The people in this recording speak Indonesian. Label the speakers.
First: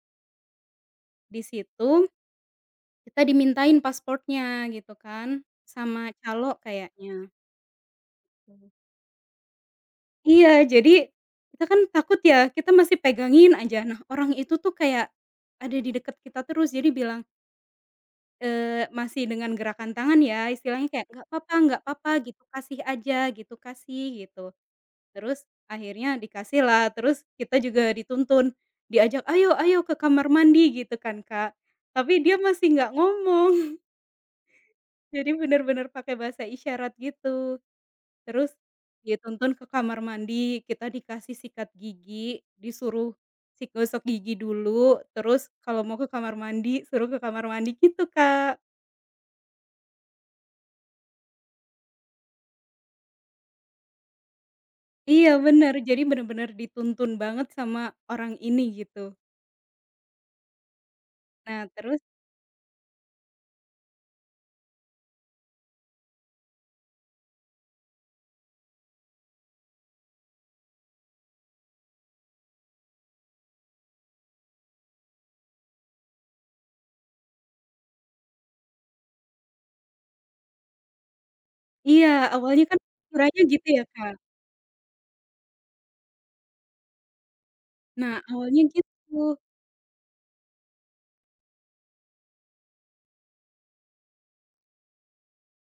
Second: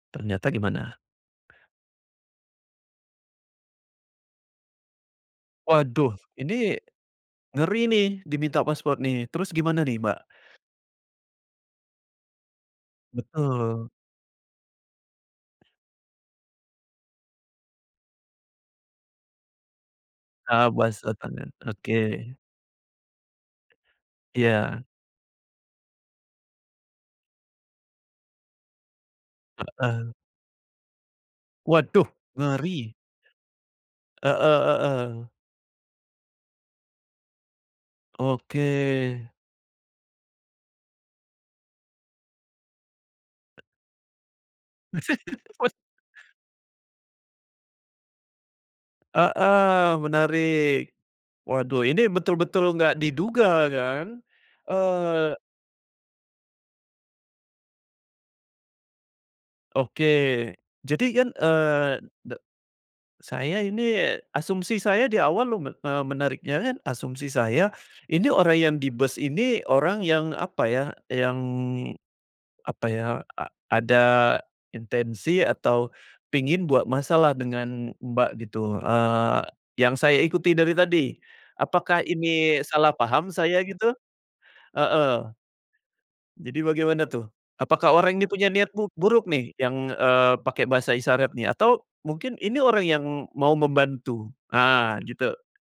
Speaker 1: Ternyata gimana?
Speaker 2: Di situ, kita dimintain paspornya gitu kan, sama
Speaker 1: Waduh!
Speaker 2: calo
Speaker 1: Ini
Speaker 2: kayaknya.
Speaker 1: ngeri nih, diminta paspor nih. Terus gimana nih, Mbak?
Speaker 2: Iya, jadi, kita kan takut ya, kita masih pegangin saja.
Speaker 1: Betul.
Speaker 2: Nah, orang itu tuh kayak, ada di deket kita terus jadi bilang eee, masih dengan gerakan tangan ya,
Speaker 1: Eee,
Speaker 2: istilahnya
Speaker 1: buas
Speaker 2: kayak, "Enggak
Speaker 1: tantangan,
Speaker 2: apa-apa enggak apa-apa,"
Speaker 1: oke.
Speaker 2: gitu, "kasih aja," gitu, "kasih," gitu.
Speaker 1: Iya.
Speaker 2: Terus akhirnya dikasih lah, terus kita juga dituntun. Diajak, "Ayo, ayo, ke
Speaker 1: Heeh.
Speaker 2: kamar mandi," gitu kan, Kak.
Speaker 1: Waduh,
Speaker 2: Tapi dia masih
Speaker 1: ngeri!
Speaker 2: enggak ngomong.
Speaker 1: Heeh heeh.
Speaker 2: Jadi benar benar pakai bahasa isyarat gitu. Terus,
Speaker 1: Oke.
Speaker 2: dituntun ke kamar mandi, kita dikasih sikat gigi. Disuruh si gosok gigi dulu, terus
Speaker 1: Weh
Speaker 2: kalau mau ke kamar mandi, suruh ke kamar mandi, gitu Kak.
Speaker 1: Heeh, menarik. Waduh ini betul betul enggak diduga kan,
Speaker 2: Iya
Speaker 1: eee
Speaker 2: benar, jadi benar-benar dituntun banget sama orang ini, gitu.
Speaker 1: Oke. Jadi kan,
Speaker 2: Nah, terus
Speaker 1: eee, de saya ini, asumsi saya di awal lume eee, menariknya kan asumsi saya, ini orang yang di bus ini, orang yang apa ya, yang apa ya, a ada intensi atau pingin buat masalah dengan, Mbak, gitu, eee, yang saya ikuti dari tadi. Apakah
Speaker 2: Iya,
Speaker 1: ini
Speaker 2: awalnya kan
Speaker 1: salah paham
Speaker 2: ukurannya
Speaker 1: saya
Speaker 2: gitu ya,
Speaker 1: gitu?
Speaker 2: Kak.
Speaker 1: Heeh. Jadi bagaimana tuh? Apakah orang
Speaker 2: Nah,
Speaker 1: ini punya
Speaker 2: awalnya
Speaker 1: niat bu buruk
Speaker 2: gitu.
Speaker 1: nih yang, eee, pakai bahasa isyarat nih, atau mungkin ini orang yang mau membantu? Ah, gitu.